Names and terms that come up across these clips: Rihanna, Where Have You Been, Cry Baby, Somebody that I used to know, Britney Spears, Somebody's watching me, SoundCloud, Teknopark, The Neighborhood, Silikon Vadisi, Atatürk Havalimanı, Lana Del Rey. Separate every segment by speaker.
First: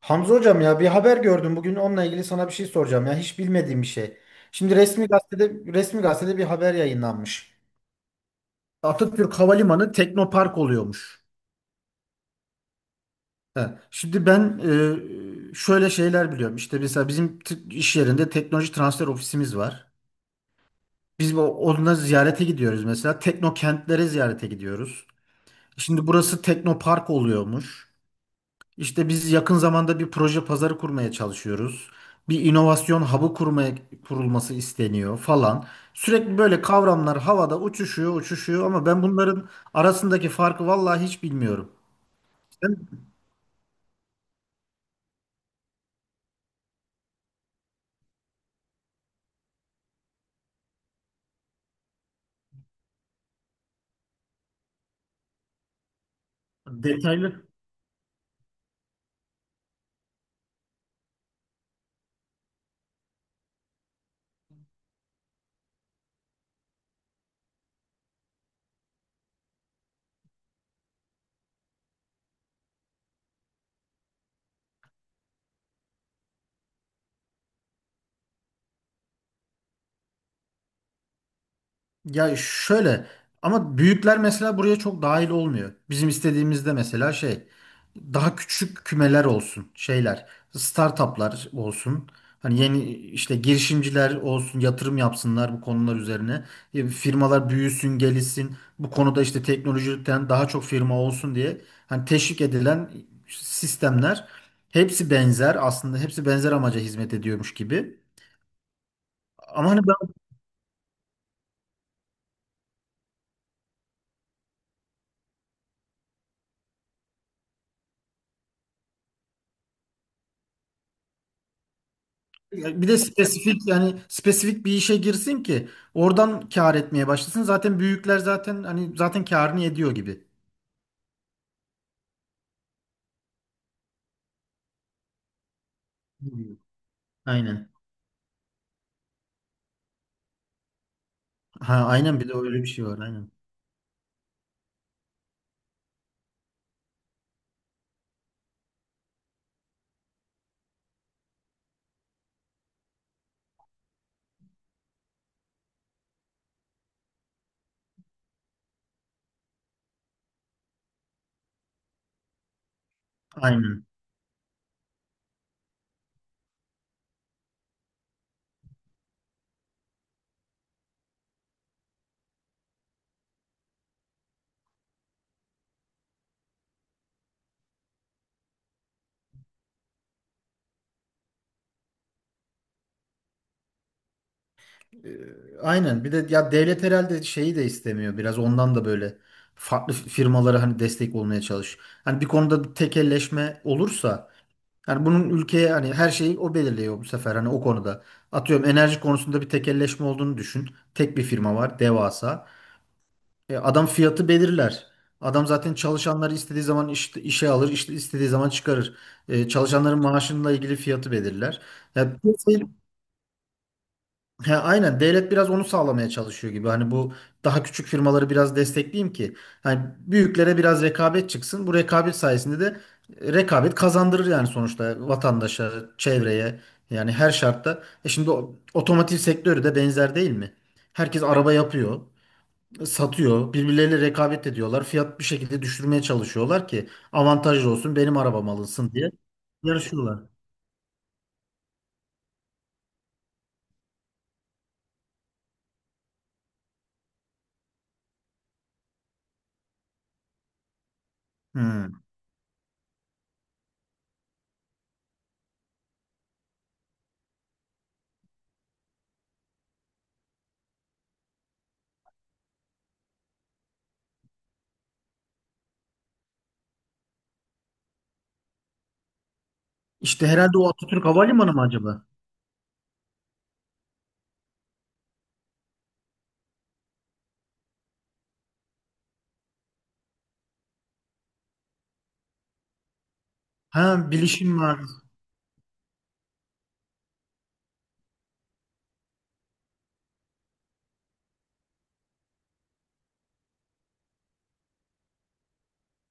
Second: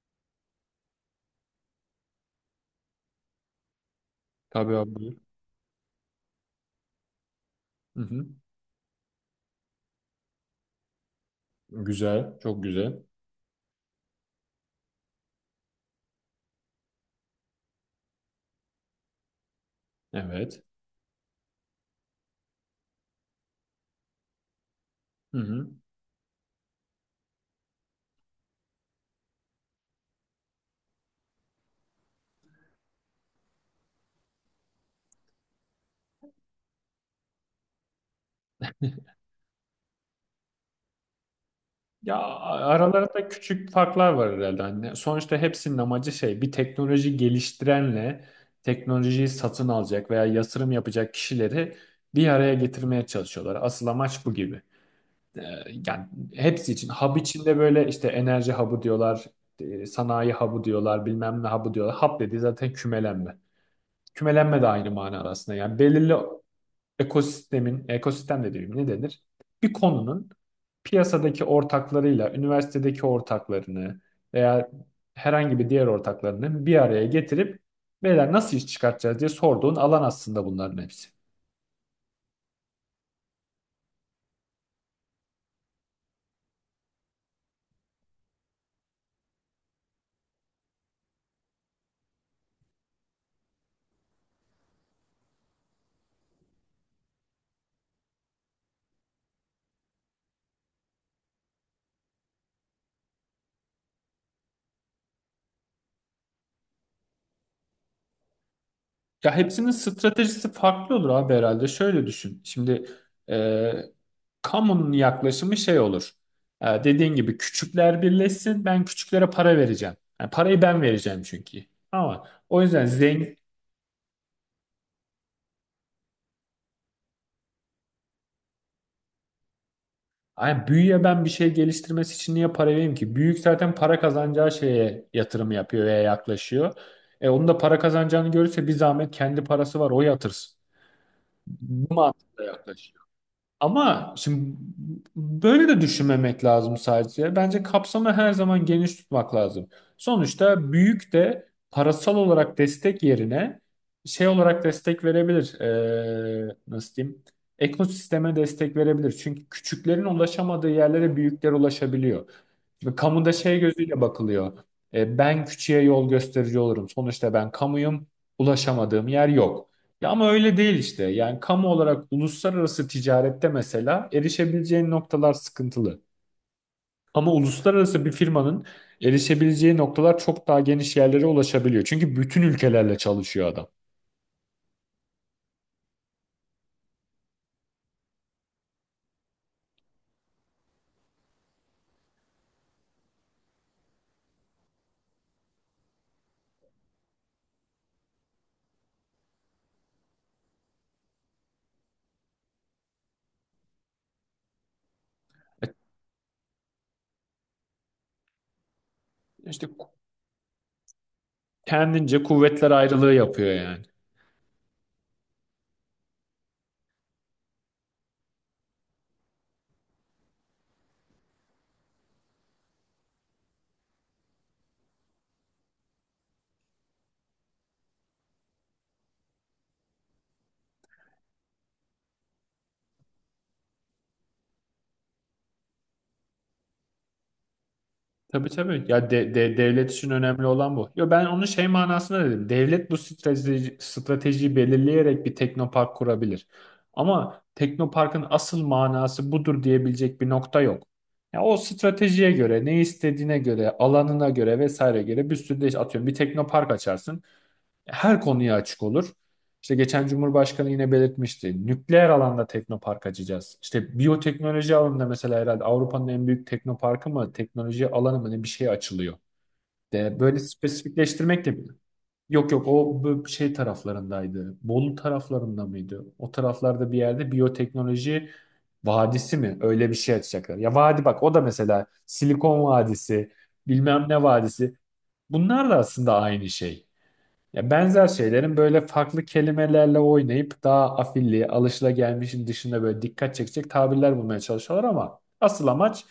Speaker 1: Hamza hocam ya bir haber gördüm. Bugün onunla ilgili sana bir şey soracağım. Ya hiç bilmediğim bir şey.
Speaker 2: Tabii
Speaker 1: Şimdi
Speaker 2: abi.
Speaker 1: resmi
Speaker 2: Buyur.
Speaker 1: gazetede resmi gazetede bir haber yayınlanmış.
Speaker 2: Hı hı.
Speaker 1: Atatürk Havalimanı Teknopark oluyormuş.
Speaker 2: Güzel, çok güzel.
Speaker 1: He. Şimdi ben şöyle şeyler biliyorum. İşte mesela bizim iş yerinde teknoloji transfer ofisimiz var.
Speaker 2: Evet.
Speaker 1: Biz onunla ziyarete gidiyoruz mesela. Teknokentlere ziyarete gidiyoruz.
Speaker 2: Hı hı.
Speaker 1: Şimdi burası Teknopark oluyormuş. İşte biz yakın zamanda bir proje pazarı kurmaya çalışıyoruz. Bir inovasyon hub'ı kurulması isteniyor falan. Sürekli böyle kavramlar havada uçuşuyor, uçuşuyor ama ben bunların arasındaki farkı vallahi hiç bilmiyorum.
Speaker 2: Ya
Speaker 1: Sen
Speaker 2: aralarında küçük farklar var herhalde. Hani sonuçta hepsinin amacı şey, bir teknoloji geliştirenle teknolojiyi satın alacak veya yatırım yapacak kişileri bir araya getirmeye çalışıyorlar. Asıl amaç bu gibi. Ee, yani hepsi için. Hub
Speaker 1: detaylı.
Speaker 2: içinde böyle işte enerji hub'ı diyorlar, sanayi hub'ı diyorlar, bilmem ne hub'ı diyorlar. Hub dediği zaten kümelenme. Kümelenme de aynı manada aslında. Yani belirli ekosistemin, ekosistem de değil ne denir? Bir konunun piyasadaki ortaklarıyla, üniversitedeki ortaklarını veya herhangi bir diğer ortaklarını bir araya getirip beyler nasıl iş çıkartacağız diye sorduğun alan aslında bunların hepsi.
Speaker 1: Ya şöyle, ama büyükler mesela buraya çok dahil olmuyor. Bizim istediğimizde mesela şey, daha küçük kümeler olsun, şeyler, startuplar olsun. Hani yeni işte girişimciler olsun, yatırım yapsınlar bu konular üzerine. Firmalar büyüsün gelişsin bu konuda, işte teknolojiden daha çok firma olsun diye. Hani teşvik edilen sistemler, hepsi benzer aslında, hepsi benzer amaca hizmet ediyormuş gibi.
Speaker 2: Ya hepsinin
Speaker 1: Ama hani.
Speaker 2: stratejisi farklı olur abi herhalde. Şöyle düşün. Şimdi e, kamunun yaklaşımı şey olur. E, dediğin gibi küçükler birleşsin. Ben küçüklere para vereceğim. Yani parayı ben vereceğim çünkü. Ama o
Speaker 1: Ya,
Speaker 2: yüzden
Speaker 1: bir de
Speaker 2: zengin.
Speaker 1: spesifik, yani spesifik bir işe girsin ki oradan kâr etmeye başlasın. Zaten büyükler zaten hani zaten kârını ediyor gibi.
Speaker 2: Ay büyüye ben bir şey geliştirmesi için niye para vereyim ki? Büyük zaten para kazanacağı şeye yatırım yapıyor veya
Speaker 1: Hmm.
Speaker 2: yaklaşıyor. E onun da
Speaker 1: Aynen.
Speaker 2: para kazanacağını görürse bir zahmet kendi parası var o yatırsın.
Speaker 1: Ha,
Speaker 2: Bu
Speaker 1: aynen, bir de
Speaker 2: mantıkla
Speaker 1: öyle bir şey
Speaker 2: yaklaş.
Speaker 1: var, aynen.
Speaker 2: Ama şimdi böyle de düşünmemek lazım sadece. Bence kapsamı her zaman geniş tutmak lazım. Sonuçta büyük de parasal olarak destek yerine şey olarak destek verebilir. Nasıl diyeyim? Ekosisteme destek verebilir. Çünkü küçüklerin ulaşamadığı yerlere büyükler ulaşabiliyor. Şimdi kamuda şey
Speaker 1: Aynen.
Speaker 2: gözüyle bakılıyor. E, ben küçüğe yol gösterici olurum. Sonuçta ben kamuyum. Ulaşamadığım yer yok. Ya ama öyle değil işte. Yani kamu olarak uluslararası ticarette mesela erişebileceğin noktalar sıkıntılı. Ama uluslararası bir firmanın erişebileceği noktalar çok daha geniş yerlere ulaşabiliyor. Çünkü bütün ülkelerle çalışıyor adam.
Speaker 1: Ee, aynen. Bir de ya devlet herhalde şeyi de istemiyor. Biraz ondan da böyle farklı firmalara hani destek olmaya çalış. Hani bir konuda bir tekelleşme olursa, yani bunun ülkeye hani her şeyi o belirliyor bu sefer hani o konuda. Atıyorum enerji konusunda bir tekelleşme olduğunu düşün. Tek bir firma var, devasa. Adam fiyatı belirler. Adam
Speaker 2: E,
Speaker 1: zaten çalışanları istediği zaman işe alır, işte istediği zaman çıkarır.
Speaker 2: İşte ku-
Speaker 1: Çalışanların maaşıyla ilgili fiyatı belirler. Ya,
Speaker 2: kendince kuvvetler ayrılığı yapıyor yani.
Speaker 1: he, aynen, devlet biraz onu sağlamaya çalışıyor gibi. Hani bu daha küçük firmaları biraz destekleyeyim ki hani büyüklere biraz rekabet çıksın. Bu rekabet sayesinde de rekabet kazandırır yani sonuçta vatandaşa, çevreye, yani her şartta. E şimdi otomotiv sektörü de benzer değil mi? Herkes araba yapıyor, satıyor. Birbirleriyle rekabet ediyorlar. Fiyat bir şekilde düşürmeye çalışıyorlar ki avantajlı olsun, benim
Speaker 2: Tabii
Speaker 1: arabam
Speaker 2: tabii.
Speaker 1: alınsın
Speaker 2: Ya
Speaker 1: diye
Speaker 2: devlet için
Speaker 1: yarışıyorlar.
Speaker 2: önemli olan bu. Yo ben onun şey manasında dedim. Devlet bu stratejiyi belirleyerek bir teknopark kurabilir. Ama teknoparkın asıl manası budur diyebilecek bir nokta yok. Ya o
Speaker 1: Hmm.
Speaker 2: stratejiye göre, ne istediğine göre, alanına göre vesaire göre bir sürü de atıyorum bir teknopark açarsın, her konuya açık olur. İşte geçen Cumhurbaşkanı yine belirtmişti. Nükleer alanda teknopark açacağız. İşte biyoteknoloji alanında mesela herhalde Avrupa'nın en büyük teknoparkı mı, teknoloji alanı mı ne bir şey açılıyor. De
Speaker 1: İşte
Speaker 2: böyle
Speaker 1: herhalde o Atatürk
Speaker 2: spesifikleştirmek
Speaker 1: Havalimanı
Speaker 2: de.
Speaker 1: mı acaba?
Speaker 2: Yok yok o bu şey taraflarındaydı. Bolu taraflarında mıydı? O taraflarda bir yerde biyoteknoloji vadisi mi? Öyle bir şey açacaklar. Ya vadi bak o da mesela Silikon Vadisi, bilmem
Speaker 1: Ha,
Speaker 2: ne
Speaker 1: bilişim
Speaker 2: vadisi.
Speaker 1: var.
Speaker 2: Bunlar da aslında aynı şey. Ya benzer şeylerin böyle farklı kelimelerle oynayıp daha afilli, alışılagelmişin dışında böyle dikkat çekecek tabirler bulmaya çalışıyorlar ama asıl amaç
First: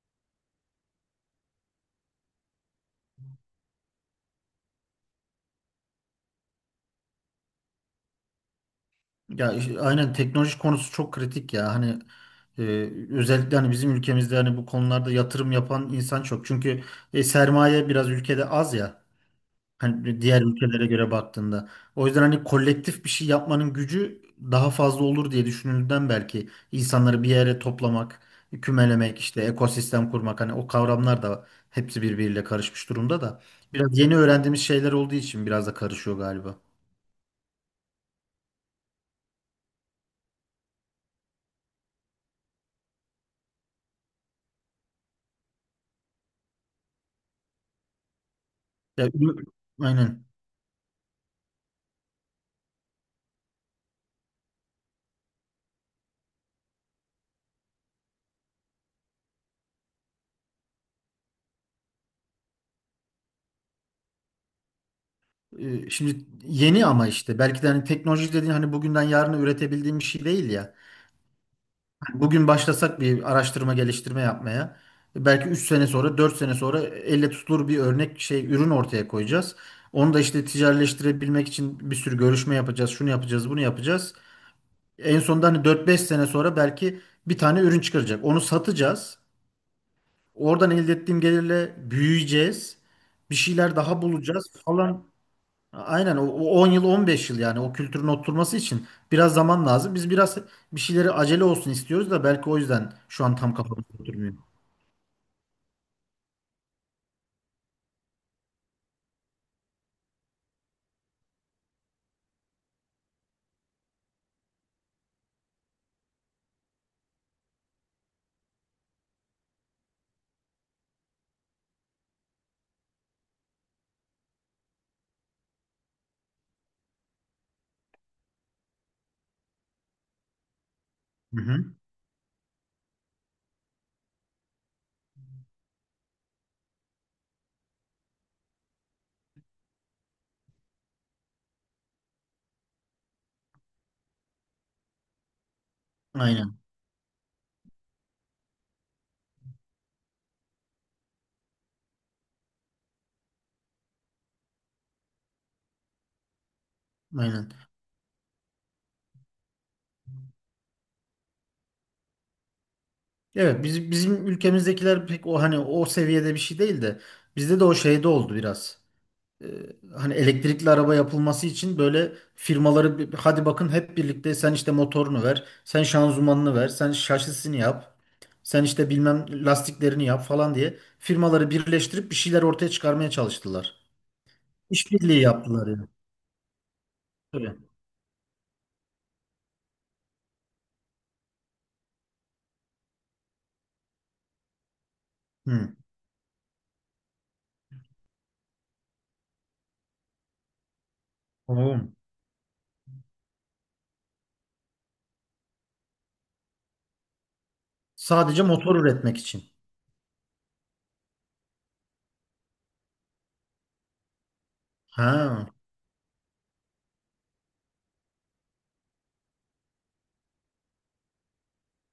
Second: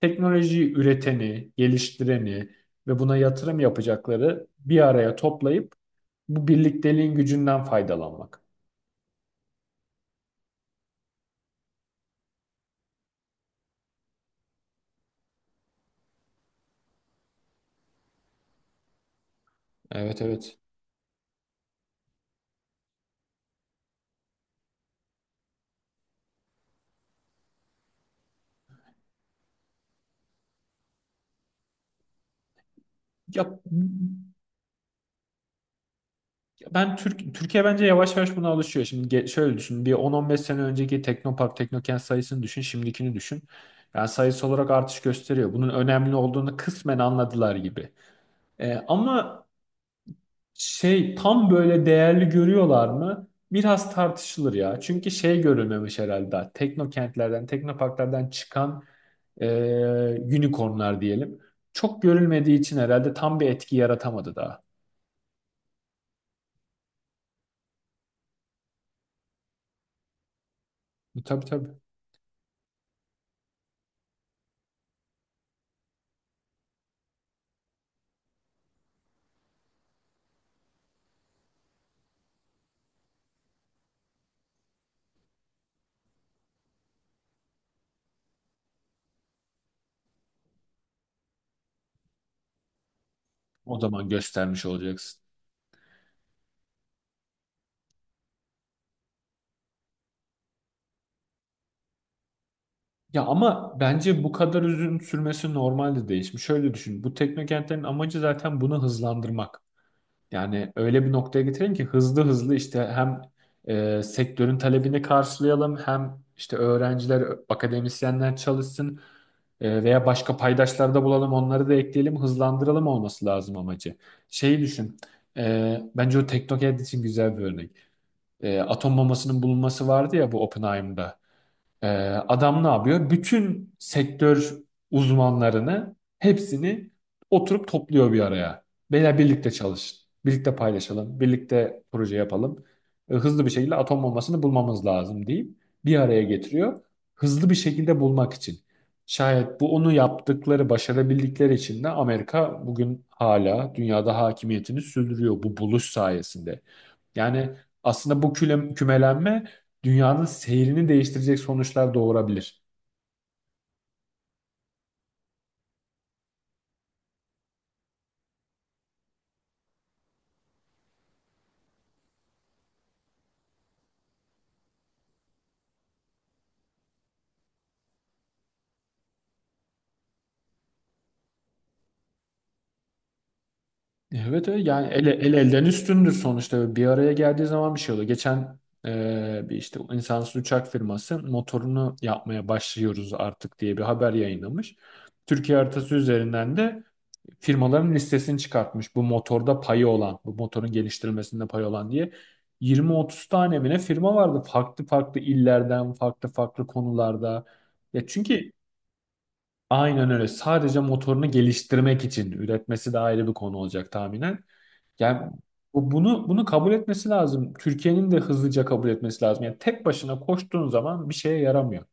Speaker 2: teknolojiyi üreteni, geliştireni ve buna yatırım yapacakları bir araya toplayıp bu birlikteliğin gücünden faydalanmak.
Speaker 1: Ya işte aynen, teknoloji konusu çok kritik ya. Hani e, özellikle hani bizim ülkemizde hani bu konularda yatırım yapan insan çok. Çünkü sermaye biraz ülkede az ya. Hani
Speaker 2: Evet
Speaker 1: diğer
Speaker 2: evet.
Speaker 1: ülkelere göre baktığında. O yüzden hani kolektif bir şey yapmanın gücü daha fazla olur diye düşünüldüğünden, belki insanları bir yere toplamak, kümelemek, işte ekosistem kurmak, hani o kavramlar da hepsi birbiriyle karışmış durumda da.
Speaker 2: Ya
Speaker 1: Biraz yeni öğrendiğimiz şeyler olduğu için biraz da karışıyor galiba.
Speaker 2: ben Türkiye bence yavaş yavaş buna alışıyor. Şimdi şöyle düşün. Bir 10-15 sene önceki Teknopark, Teknokent sayısını düşün, şimdikini düşün. Yani sayısı olarak artış gösteriyor. Bunun önemli olduğunu kısmen anladılar gibi.
Speaker 1: Ya,
Speaker 2: Ama
Speaker 1: aynen.
Speaker 2: şey tam böyle değerli görüyorlar mı? Biraz tartışılır ya. Çünkü şey görülmemiş herhalde daha. Teknokentlerden, Teknoparklardan çıkan e, unicornlar diyelim. Çok görülmediği için herhalde tam bir etki yaratamadı daha.
Speaker 1: Şimdi yeni, ama işte belki de hani teknoloji dediğin hani bugünden yarına üretebildiğim bir şey değil ya.
Speaker 2: E, tabii tabii.
Speaker 1: Bugün başlasak bir araştırma geliştirme yapmaya. Belki 3 sene sonra, 4 sene sonra elle tutulur bir örnek şey ürün ortaya koyacağız. Onu da işte ticaretleştirebilmek için bir sürü görüşme yapacağız. Şunu yapacağız, bunu yapacağız. En sonunda hani 4 5 sene sonra belki bir tane ürün çıkaracak. Onu satacağız. Oradan elde ettiğim gelirle büyüyeceğiz. Bir şeyler
Speaker 2: O
Speaker 1: daha
Speaker 2: zaman
Speaker 1: bulacağız
Speaker 2: göstermiş
Speaker 1: falan.
Speaker 2: olacaksın.
Speaker 1: Aynen, o 10 yıl 15 yıl, yani o kültürün oturması için biraz zaman lazım. Biz biraz bir şeyleri acele olsun istiyoruz da belki o yüzden
Speaker 2: Ya
Speaker 1: şu an tam
Speaker 2: ama
Speaker 1: kafamız
Speaker 2: bence bu
Speaker 1: oturmuyor.
Speaker 2: kadar uzun sürmesi normalde değişmiş. Şöyle düşün. Bu teknokentlerin amacı zaten bunu hızlandırmak. Yani öyle bir noktaya getirelim ki hızlı hızlı işte hem sektörün talebini karşılayalım hem işte öğrenciler, akademisyenler çalışsın, veya başka paydaşlar da bulalım onları da ekleyelim hızlandıralım olması lazım amacı. Şeyi düşün. E, bence o teknokent için güzel bir örnek. E, atom bombasının bulunması vardı ya bu Oppenheimer'da.
Speaker 1: Hı hı.
Speaker 2: Ee, adam ne yapıyor? Bütün sektör uzmanlarını hepsini oturup topluyor bir araya. Beyler birlikte çalışın. Birlikte paylaşalım. Birlikte proje yapalım. Hızlı bir şekilde atom bombasını bulmamız lazım deyip bir araya
Speaker 1: Aynen.
Speaker 2: getiriyor. Hızlı bir şekilde bulmak için. Şayet bu onu yaptıkları, başarabildikleri için de Amerika bugün hala dünyada hakimiyetini sürdürüyor bu buluş sayesinde.
Speaker 1: Aynen.
Speaker 2: Yani aslında bu kümelenme dünyanın seyrini değiştirecek sonuçlar doğurabilir.
Speaker 1: Evet, biz, bizim ülkemizdekiler pek o hani o seviyede bir şey değil de bizde de o şeyde oldu biraz. e, Hani elektrikli araba yapılması için böyle firmaları hadi bakın hep birlikte, sen işte motorunu ver, sen şanzımanını ver, sen şasisini yap, sen işte bilmem lastiklerini yap falan diye firmaları birleştirip bir şeyler ortaya çıkarmaya çalıştılar.
Speaker 2: Evet, evet. Yani
Speaker 1: İşbirliği
Speaker 2: el elden
Speaker 1: yaptılar yani.
Speaker 2: üstündür sonuçta. Bir araya geldiği
Speaker 1: Tabii.
Speaker 2: zaman bir şey oluyor. Geçen bir işte insansız uçak firması motorunu yapmaya başlıyoruz artık diye bir haber yayınlamış. Türkiye
Speaker 1: Hı.
Speaker 2: haritası üzerinden de firmaların listesini çıkartmış. Bu motorda payı olan, bu motorun geliştirilmesinde payı olan
Speaker 1: Oğlum.
Speaker 2: diye. 20-30 tane mi ne firma vardı farklı farklı illerden, farklı farklı konularda. Ya
Speaker 1: Sadece
Speaker 2: çünkü
Speaker 1: motor üretmek için.
Speaker 2: aynen öyle. Sadece motorunu geliştirmek için üretmesi de ayrı bir konu olacak tahminen. Yani
Speaker 1: Ha,
Speaker 2: bunu kabul etmesi lazım. Türkiye'nin de hızlıca kabul etmesi lazım. Yani tek başına koştuğun zaman bir şeye yaramıyor.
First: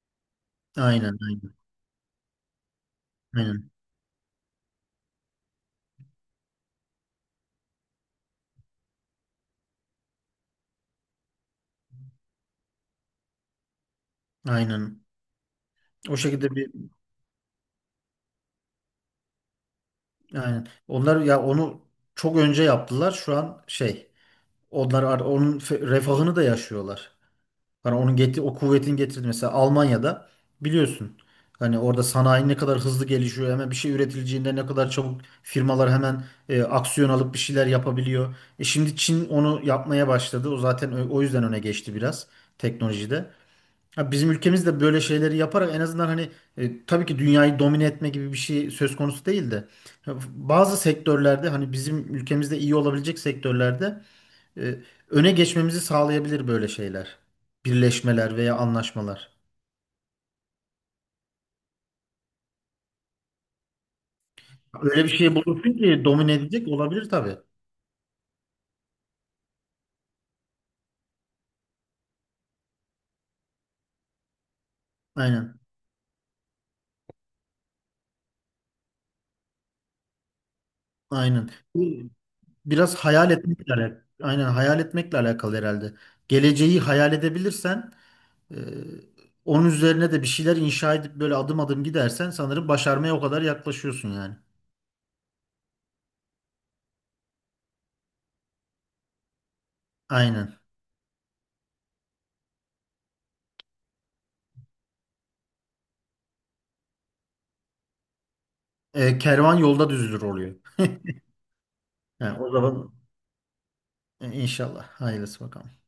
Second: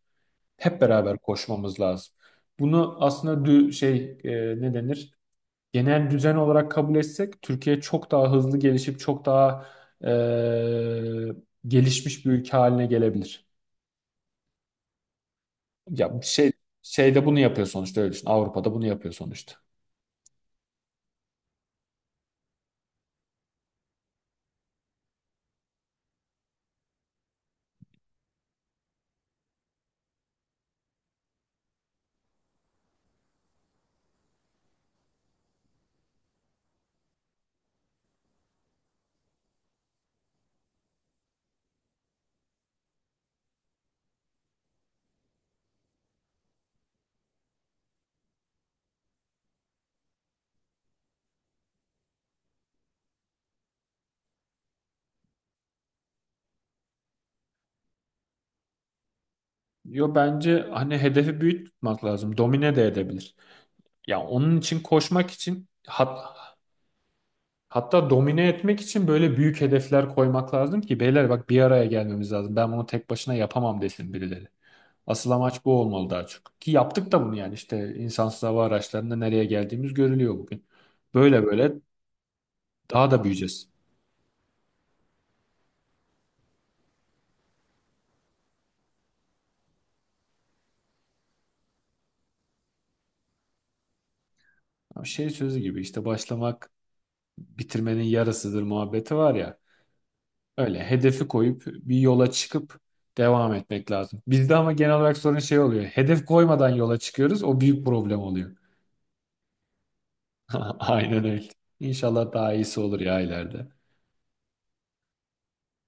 Speaker 2: Hep
Speaker 1: aynen
Speaker 2: beraber
Speaker 1: aynen.
Speaker 2: koşmamız lazım. Bunu aslında
Speaker 1: Aynen.
Speaker 2: ne denir? Genel düzen olarak kabul etsek Türkiye çok daha hızlı gelişip çok daha e, gelişmiş bir ülke haline gelebilir.
Speaker 1: Aynen. O
Speaker 2: Ya şey
Speaker 1: şekilde bir,
Speaker 2: şeyde bunu yapıyor sonuçta öyle düşün. Avrupa'da bunu yapıyor sonuçta.
Speaker 1: aynen. Onlar ya onu çok önce yaptılar. Şu an şey. Onlar onun refahını da yaşıyorlar. Hani onun getir, o kuvvetin getirdi mesela Almanya'da, biliyorsun. Hani orada sanayi ne kadar hızlı gelişiyor, hemen bir şey üretileceğinde ne kadar çabuk firmalar hemen aksiyon alıp bir şeyler yapabiliyor. E şimdi Çin onu yapmaya başladı. O zaten o yüzden öne geçti biraz teknolojide. Ha, bizim ülkemiz de böyle şeyleri yaparak en azından hani tabii ki dünyayı domine etme gibi bir şey söz konusu değil de, bazı sektörlerde hani bizim ülkemizde iyi olabilecek sektörlerde e, öne geçmemizi sağlayabilir böyle şeyler. Birleşmeler veya anlaşmalar.
Speaker 2: Yo bence hani hedefi büyük tutmak lazım. Domine de edebilir. Ya onun için
Speaker 1: Öyle bir
Speaker 2: koşmak
Speaker 1: şey
Speaker 2: için
Speaker 1: bulursun ki domine edecek olabilir tabii.
Speaker 2: hatta domine etmek için böyle büyük hedefler koymak lazım ki beyler bak bir araya gelmemiz lazım. Ben bunu tek başına yapamam desin birileri. Asıl
Speaker 1: Aynen.
Speaker 2: amaç bu olmalı daha çok. Ki yaptık da bunu yani işte insansız hava araçlarında nereye geldiğimiz görülüyor bugün. Böyle
Speaker 1: Aynen.
Speaker 2: böyle
Speaker 1: Bu. Biraz
Speaker 2: daha da
Speaker 1: hayal
Speaker 2: büyüyeceğiz.
Speaker 1: etmekle alakalı. Aynen, hayal etmekle alakalı herhalde. Geleceği hayal edebilirsen e, onun üzerine de bir şeyler inşa edip böyle adım adım gidersen sanırım başarmaya o kadar yaklaşıyorsun yani.
Speaker 2: Şey sözü gibi işte başlamak bitirmenin yarısıdır muhabbeti var ya.
Speaker 1: Aynen.
Speaker 2: Öyle hedefi koyup bir yola çıkıp devam etmek lazım. Bizde ama genel olarak sorun şey oluyor. Hedef koymadan yola çıkıyoruz. O büyük problem oluyor.
Speaker 1: E, kervan yolda düzülür oluyor.
Speaker 2: Aynen öyle. İnşallah
Speaker 1: Yani o
Speaker 2: daha iyisi
Speaker 1: zaman
Speaker 2: olur ya ileride.
Speaker 1: inşallah. Hayırlısı bakalım.